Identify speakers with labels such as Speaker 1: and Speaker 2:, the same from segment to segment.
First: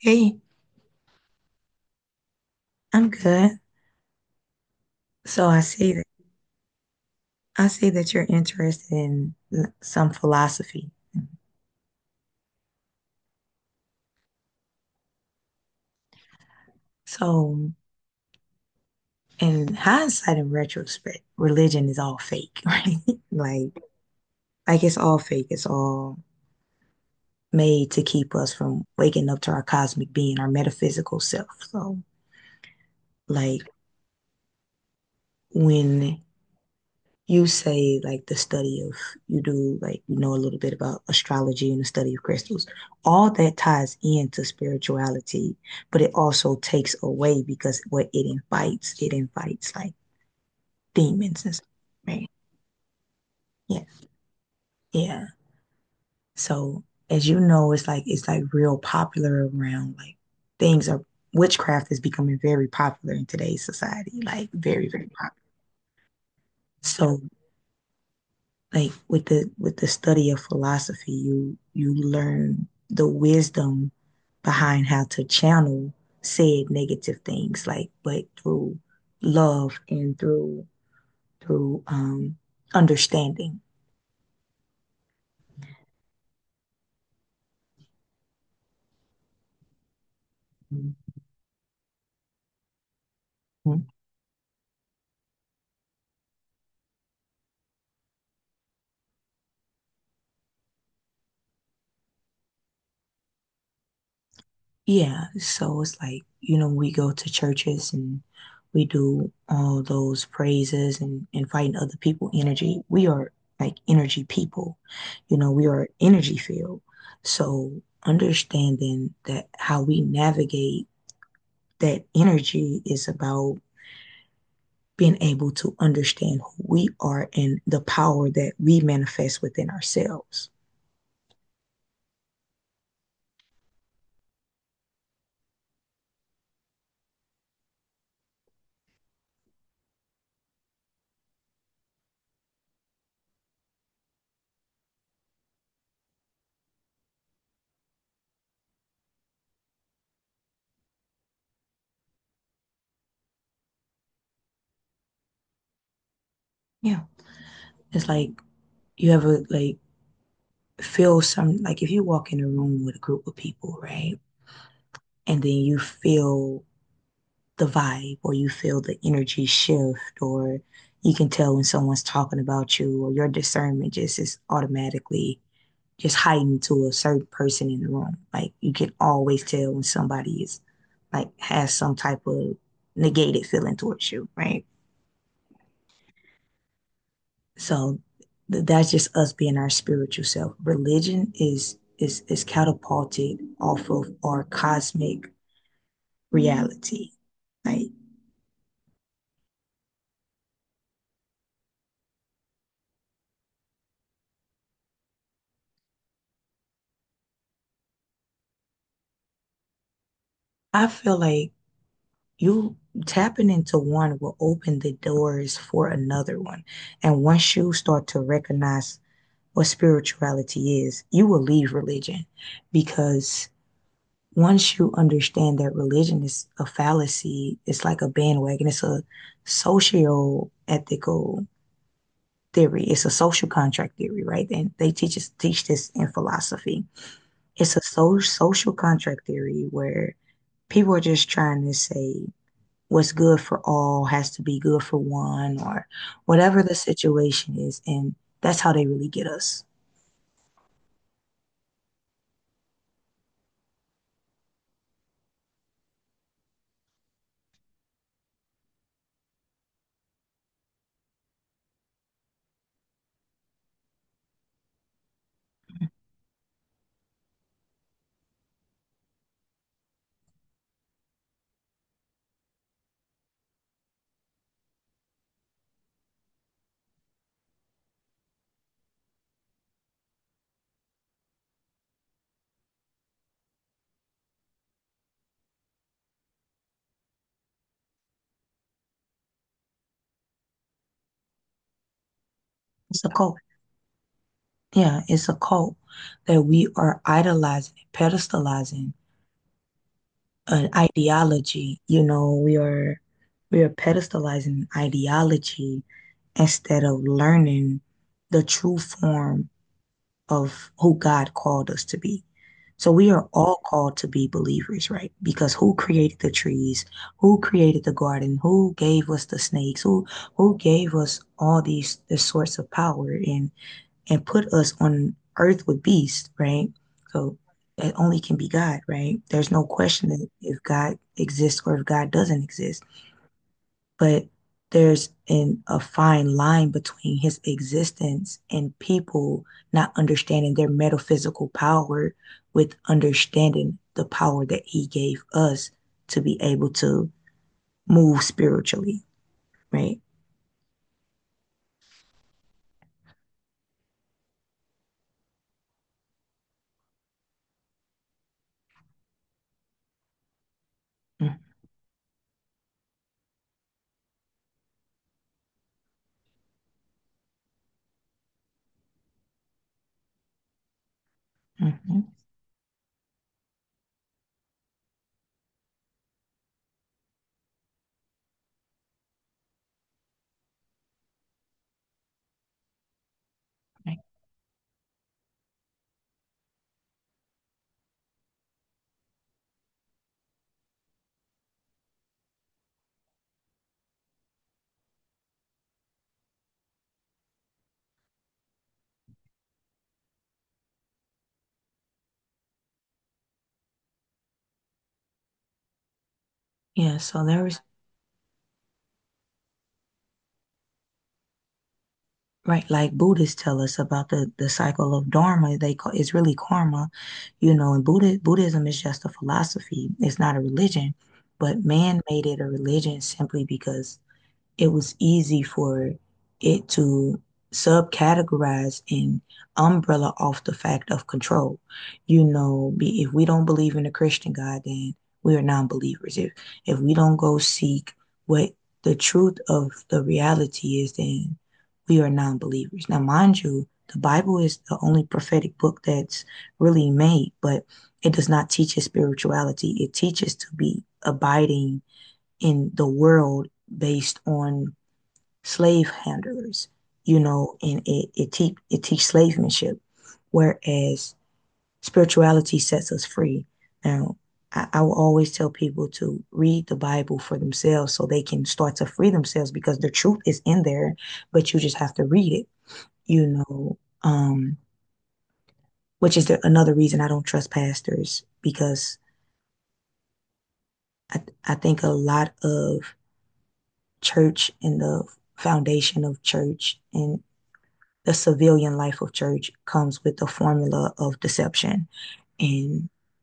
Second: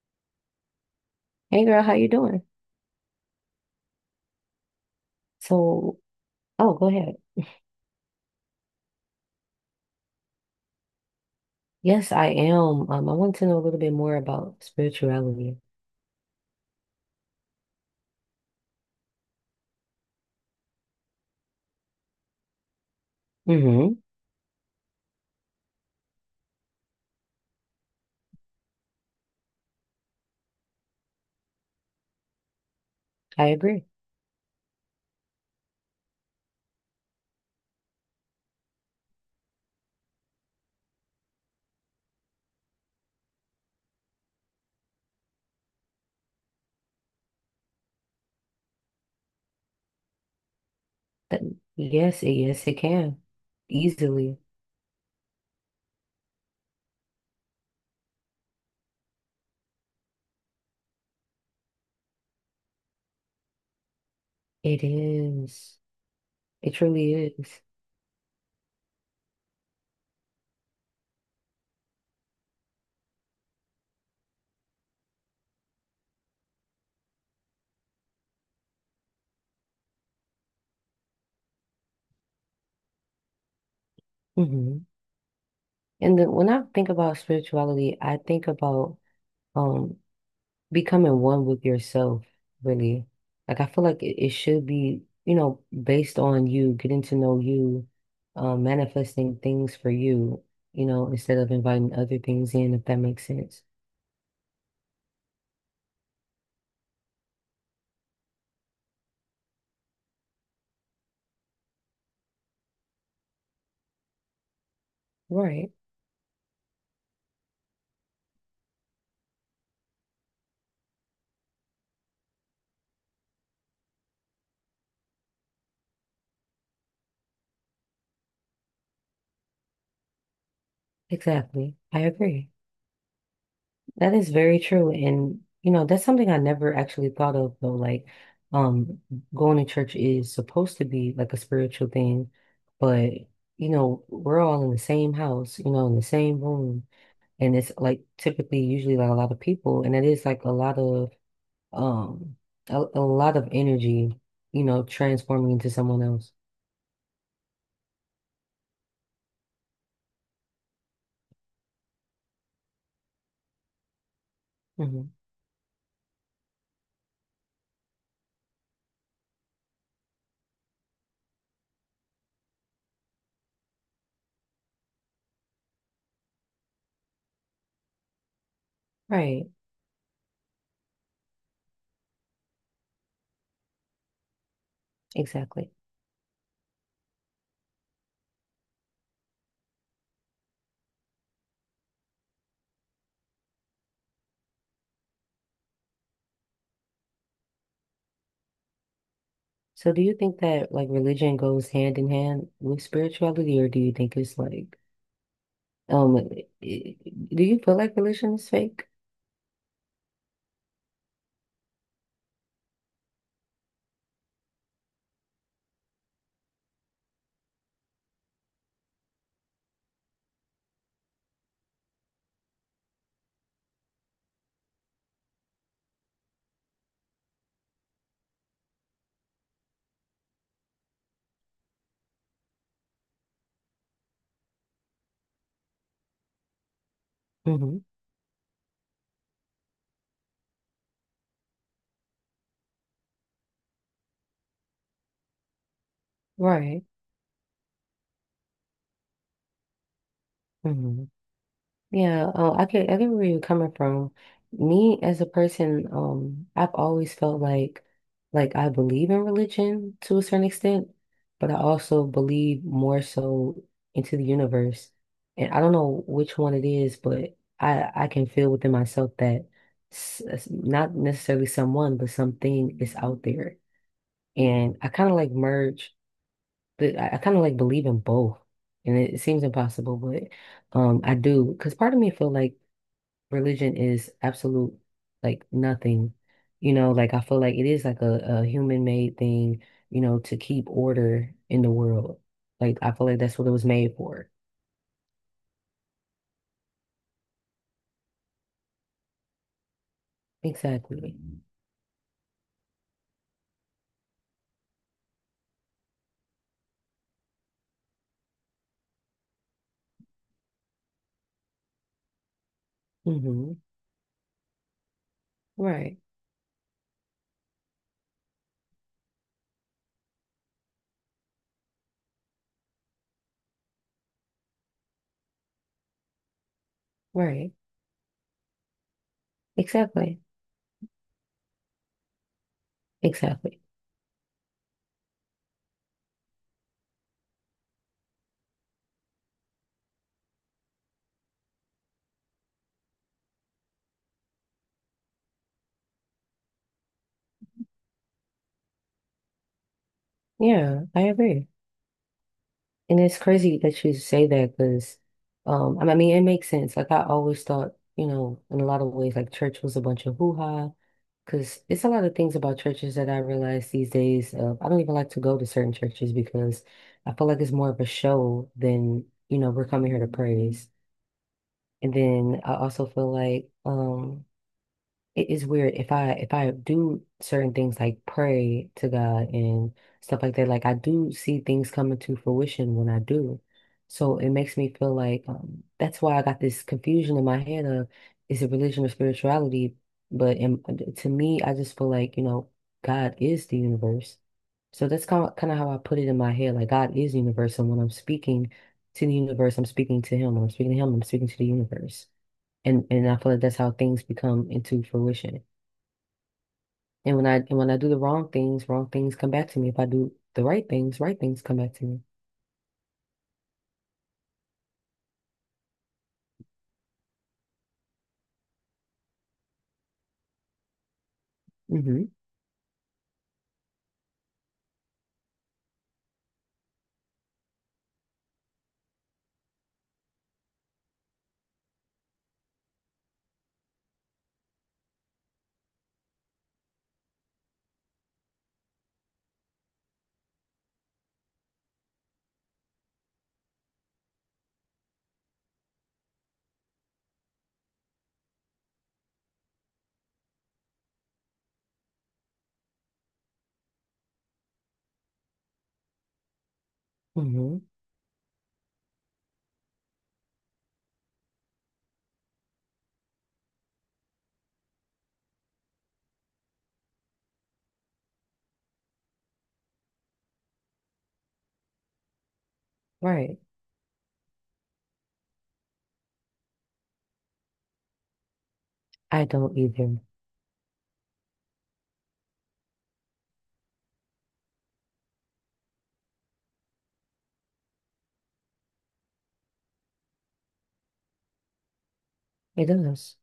Speaker 1: Hey,
Speaker 2: Hey girl, how you doing?
Speaker 1: I'm good. So I see
Speaker 2: So,
Speaker 1: that
Speaker 2: oh, go ahead.
Speaker 1: I see that you're interested in some philosophy.
Speaker 2: Yes, I am. I want to know a little bit more about spirituality.
Speaker 1: So in hindsight and retrospect, religion is all fake, right? Like
Speaker 2: Mm-hmm.
Speaker 1: it's all fake. It's all made to keep us from waking up to our cosmic being, our metaphysical self. So,
Speaker 2: I
Speaker 1: like,
Speaker 2: agree.
Speaker 1: when you say, like, the study of, you do, like, you know, a little bit about astrology and the study of crystals, all that ties into spirituality, but it also takes away because what it invites like
Speaker 2: That,
Speaker 1: demons and stuff,
Speaker 2: yes,
Speaker 1: right?
Speaker 2: yes, it can.
Speaker 1: Yeah,
Speaker 2: Easily.
Speaker 1: yeah. So, as you know, it's like real popular around, like, things are, witchcraft is becoming very popular in today's society, like,
Speaker 2: It
Speaker 1: very, very popular.
Speaker 2: is. It truly
Speaker 1: So,
Speaker 2: is.
Speaker 1: like, with the study of philosophy, you learn the wisdom behind how to channel said negative things, like, but through love and through through um understanding.
Speaker 2: Mm-hmm. And then when I think about spirituality, I think about um
Speaker 1: Mhm.
Speaker 2: becoming one with yourself, really. Like I feel like it should be, based on you, getting to know you, manifesting things for you, instead of inviting other things in, if that makes sense.
Speaker 1: Yeah, so it's like, you know, we go to churches and we do all those praises and inviting other people energy. We are like energy people. You know, we
Speaker 2: Right.
Speaker 1: are energy field. So understanding that how we navigate that energy is about being able to understand who we are and the power that we manifest within ourselves.
Speaker 2: Exactly. I agree. That is very true. And, you know, that's something I never actually thought of though. Um, Going to church is supposed to be like a spiritual thing, but you know, we're all in the same house, you know, in the same room. And it's like typically usually like a lot of people, and it is like a lot of um a lot of energy, you know, transforming into someone else.
Speaker 1: Yeah. It's like you ever like feel some like if you walk in a room with a group of people, right?
Speaker 2: Hmm.
Speaker 1: And then you feel the vibe or you feel the energy shift or you can tell when someone's talking about you or your discernment just is automatically just heightened to a certain person in the room. Like you can always
Speaker 2: Right.
Speaker 1: tell when somebody is like has some type of negated feeling towards you, right?
Speaker 2: Exactly.
Speaker 1: So that's just us being our spiritual self. Religion is catapulted off of our cosmic reality. Like
Speaker 2: So do you think that like religion goes hand in hand with spirituality, or do you think it's like um i- i- do you feel like religion is fake?
Speaker 1: I feel like you tapping into one will open the doors for another one. And once you start to recognize what spirituality is, you will leave religion because once you understand that religion is a fallacy, it's like a bandwagon, it's a social ethical theory. It's a social contract theory, right? And they teach this in philosophy. It's
Speaker 2: Hmm.
Speaker 1: a social contract theory where people are just trying to say what's good for all has to be good for one or whatever the
Speaker 2: Right.
Speaker 1: situation is, and that's how they really get us.
Speaker 2: Hmm. Yeah, I can, I can where you're coming from. Me as a person, I've always felt like I believe in religion to a certain extent, but I also believe more so into the universe. And I don't know which one it is, but I can feel within myself that not necessarily someone, but something is out there. And I kind of like merge, but I kind of like believe in both. And it seems impossible, but I do, because part of me feel like religion is absolute like nothing. You know, like I feel like it is like a human-made thing, you know, to keep order in the world. Like I
Speaker 1: It's
Speaker 2: feel
Speaker 1: a
Speaker 2: like
Speaker 1: cult.
Speaker 2: that's what it was made for.
Speaker 1: Yeah, it's a cult that we are idolizing and pedestalizing an
Speaker 2: Exactly.
Speaker 1: ideology. You know, we are pedestalizing ideology instead of learning the true form of who God called us to be. So we are
Speaker 2: Hmm.
Speaker 1: all called to be believers, right? Because who
Speaker 2: Right.
Speaker 1: created the trees? Who created the garden? Who gave us the snakes? Who gave us all these this source of power? And put us on earth with beasts, right? So
Speaker 2: Right.
Speaker 1: it only can be God, right? There's no question
Speaker 2: Exactly.
Speaker 1: that if God exists or if God doesn't exist.
Speaker 2: Exactly.
Speaker 1: But there's a fine line between his existence and people not understanding their metaphysical power with understanding the power that he gave us to be able to move spiritually, right?
Speaker 2: Yeah, I agree. And it's crazy that you say that because, I mean, it makes sense. Like I always thought, you know, in a lot of ways, like church was a bunch of hoo-ha. Because it's a lot of things about churches that I realize these days. I don't even like to go to certain churches, because I feel like it's more of a show than, you know, we're coming here to praise. And
Speaker 1: Mm-hmm.
Speaker 2: then I also feel like, it is weird if I do certain things like pray to God and stuff like that, like I do see things coming to fruition when I do.
Speaker 1: Right.
Speaker 2: So it makes me feel like that's why I got this confusion in my head of, is it religion or spirituality? But in, to me, I just feel like, you know, God is the universe. So that's kind of how I put it in my head. Like God is universe, and when I'm speaking to the universe, I'm speaking to him. When I'm speaking to him, I'm speaking to the universe. And I feel like that's how things become into fruition.
Speaker 1: Yeah,
Speaker 2: And
Speaker 1: so there was.
Speaker 2: when I do the wrong things come back to me. If I do the right things come back to me.
Speaker 1: Right, like Buddhists tell us about the cycle of dharma, they call it's really karma, you know, and Buddhism is just a philosophy. It's not a religion, but man
Speaker 2: Mm-hmm.
Speaker 1: made it a religion simply because it was easy for it to subcategorize and umbrella off the fact of control. You know, if we don't believe in the Christian God, then we are non-believers. If we don't go seek what the truth of the reality is, then we are non-believers. Now, mind you, the Bible is the only prophetic book that's really made, but it does not teach us spirituality. It teaches to be abiding in the world based on slave handlers, you know,
Speaker 2: Mm-hmm.
Speaker 1: and it teaches slavemanship, whereas spirituality sets us free. Now, I will always tell people to read the Bible for themselves so they can start to free themselves because the truth is in there, but you just have to read it, you
Speaker 2: Right.
Speaker 1: know, which is another reason I don't trust pastors because
Speaker 2: I don't either.
Speaker 1: I think a lot of church and the foundation of church and the civilian life of church comes with the formula of deception,
Speaker 2: It
Speaker 1: and
Speaker 2: does.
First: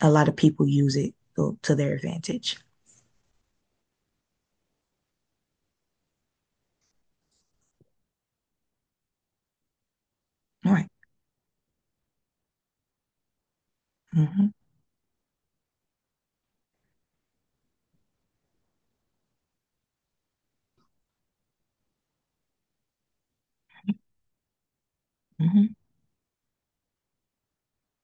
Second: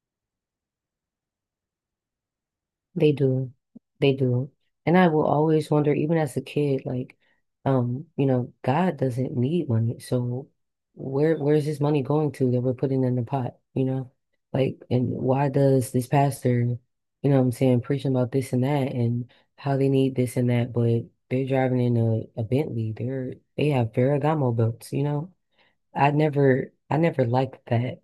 Speaker 1: a lot of people use it to their advantage.
Speaker 2: They do. They do. And I will always wonder, even as a kid, like, you know, God doesn't need money. So
Speaker 1: All right.
Speaker 2: where's this money going to that we're putting in the pot, you know?
Speaker 1: Mm-hmm,
Speaker 2: Like, and why does this pastor, you know what I'm saying, preaching about this and that and how they need this and that, but they're driving in a Bentley. They have Ferragamo belts, you know?
Speaker 1: mm-hmm,
Speaker 2: I never liked that.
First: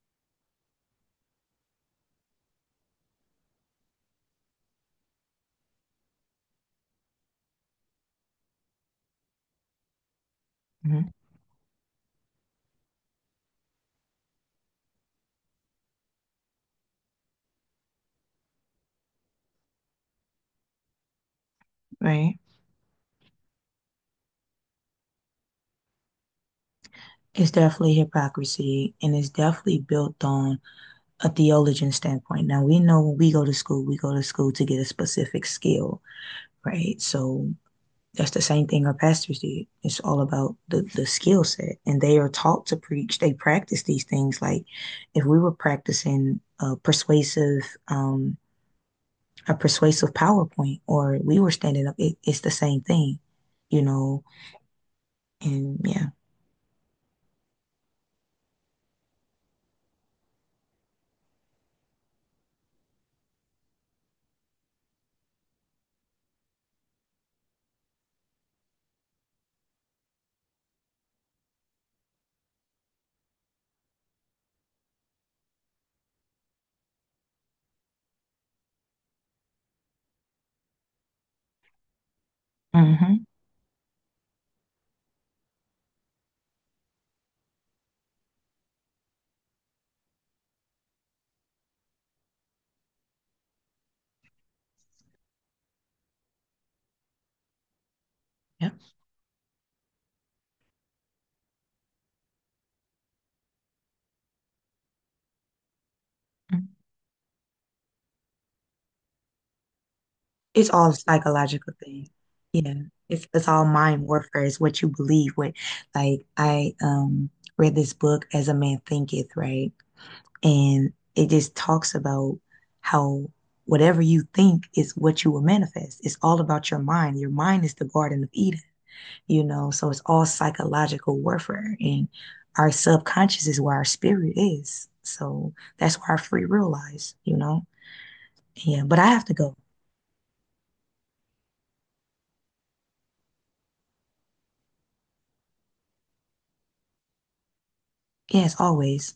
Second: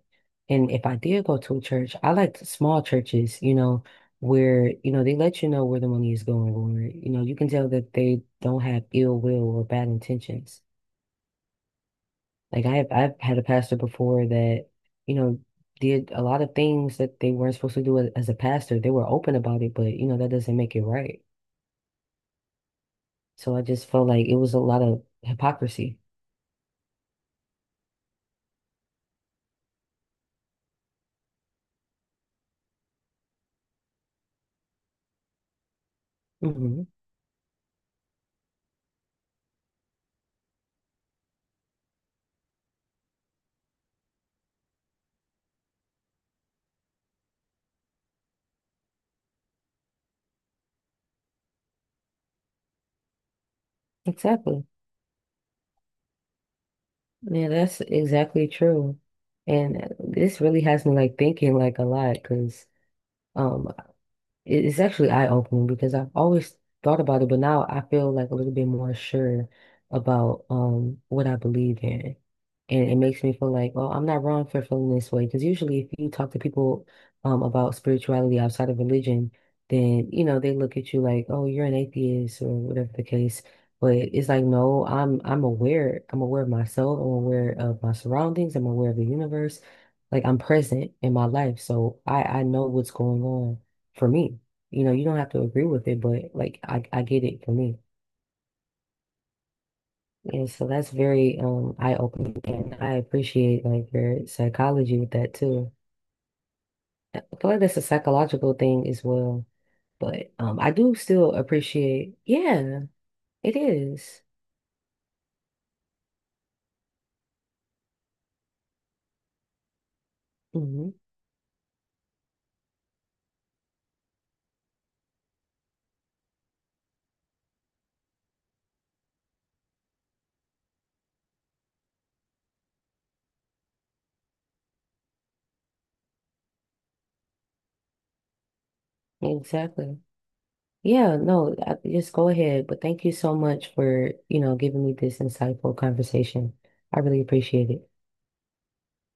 Speaker 2: And if I did go to a church, I liked small churches, you know, where, you know, they let you know where the money is going, or, you know, you can tell that they don't have ill will or bad intentions.
Speaker 1: mm-hmm,
Speaker 2: Like I've had a pastor before that, you know, did a lot of things that they weren't supposed to do as a pastor. They were open about it, but you know, that doesn't make it right.
Speaker 1: right.
Speaker 2: So I just felt like it was a lot of hypocrisy.
Speaker 1: It's definitely hypocrisy and it's definitely built on a theologian standpoint. Now, we know when we go to school, we go to school to get a specific skill,
Speaker 2: Hmm.
Speaker 1: right? So, that's the same thing our pastors did. It's all about the skill set. And they are taught to preach. They practice these things. Like if we were practicing um, a persuasive PowerPoint or we were standing up, it's the same thing, you know?
Speaker 2: Exactly.
Speaker 1: And yeah.
Speaker 2: Yeah, that's exactly true. And this really has me like thinking like a lot because um it's actually eye-opening, because I've always thought about it, but now I feel like a little bit more sure about what I believe in. And it makes me feel like, oh, I'm not wrong for feeling this way. Because usually if you talk to people about spirituality outside of religion, then you know, they look at you like, oh, you're an atheist or whatever the
Speaker 1: Mm-hmm.
Speaker 2: case. But it's like, no, I'm aware. I'm aware of myself. I'm aware of my surroundings. I'm aware of the universe. Like I'm present in my life. So I know what's going on for me. You know, you don't have to agree with it, but like I get it for me.
Speaker 1: Yep.
Speaker 2: And so that's very eye-opening, and I appreciate like your psychology with that too. I feel like that's a psychological thing as well. But
Speaker 1: It's
Speaker 2: I
Speaker 1: all
Speaker 2: do
Speaker 1: a
Speaker 2: still
Speaker 1: psychological thing.
Speaker 2: appreciate,
Speaker 1: Yeah.
Speaker 2: yeah,
Speaker 1: It's
Speaker 2: it
Speaker 1: all mind
Speaker 2: is.
Speaker 1: warfare. It's what you believe. What, like I, read this book as a man thinketh, right? And
Speaker 2: Mhm.
Speaker 1: it just talks about how whatever you think is what you will manifest. It's all about your mind. Your mind is the Garden of Eden, you know? So it's all psychological warfare. And our subconscious is where our spirit is. So that's where our free will lies, you know? Yeah, but I have to go.
Speaker 2: Exactly. Yeah, no, just go ahead. But thank you so much for, you know, giving me this insightful conversation. I really appreciate it.
Speaker 1: Yes, always.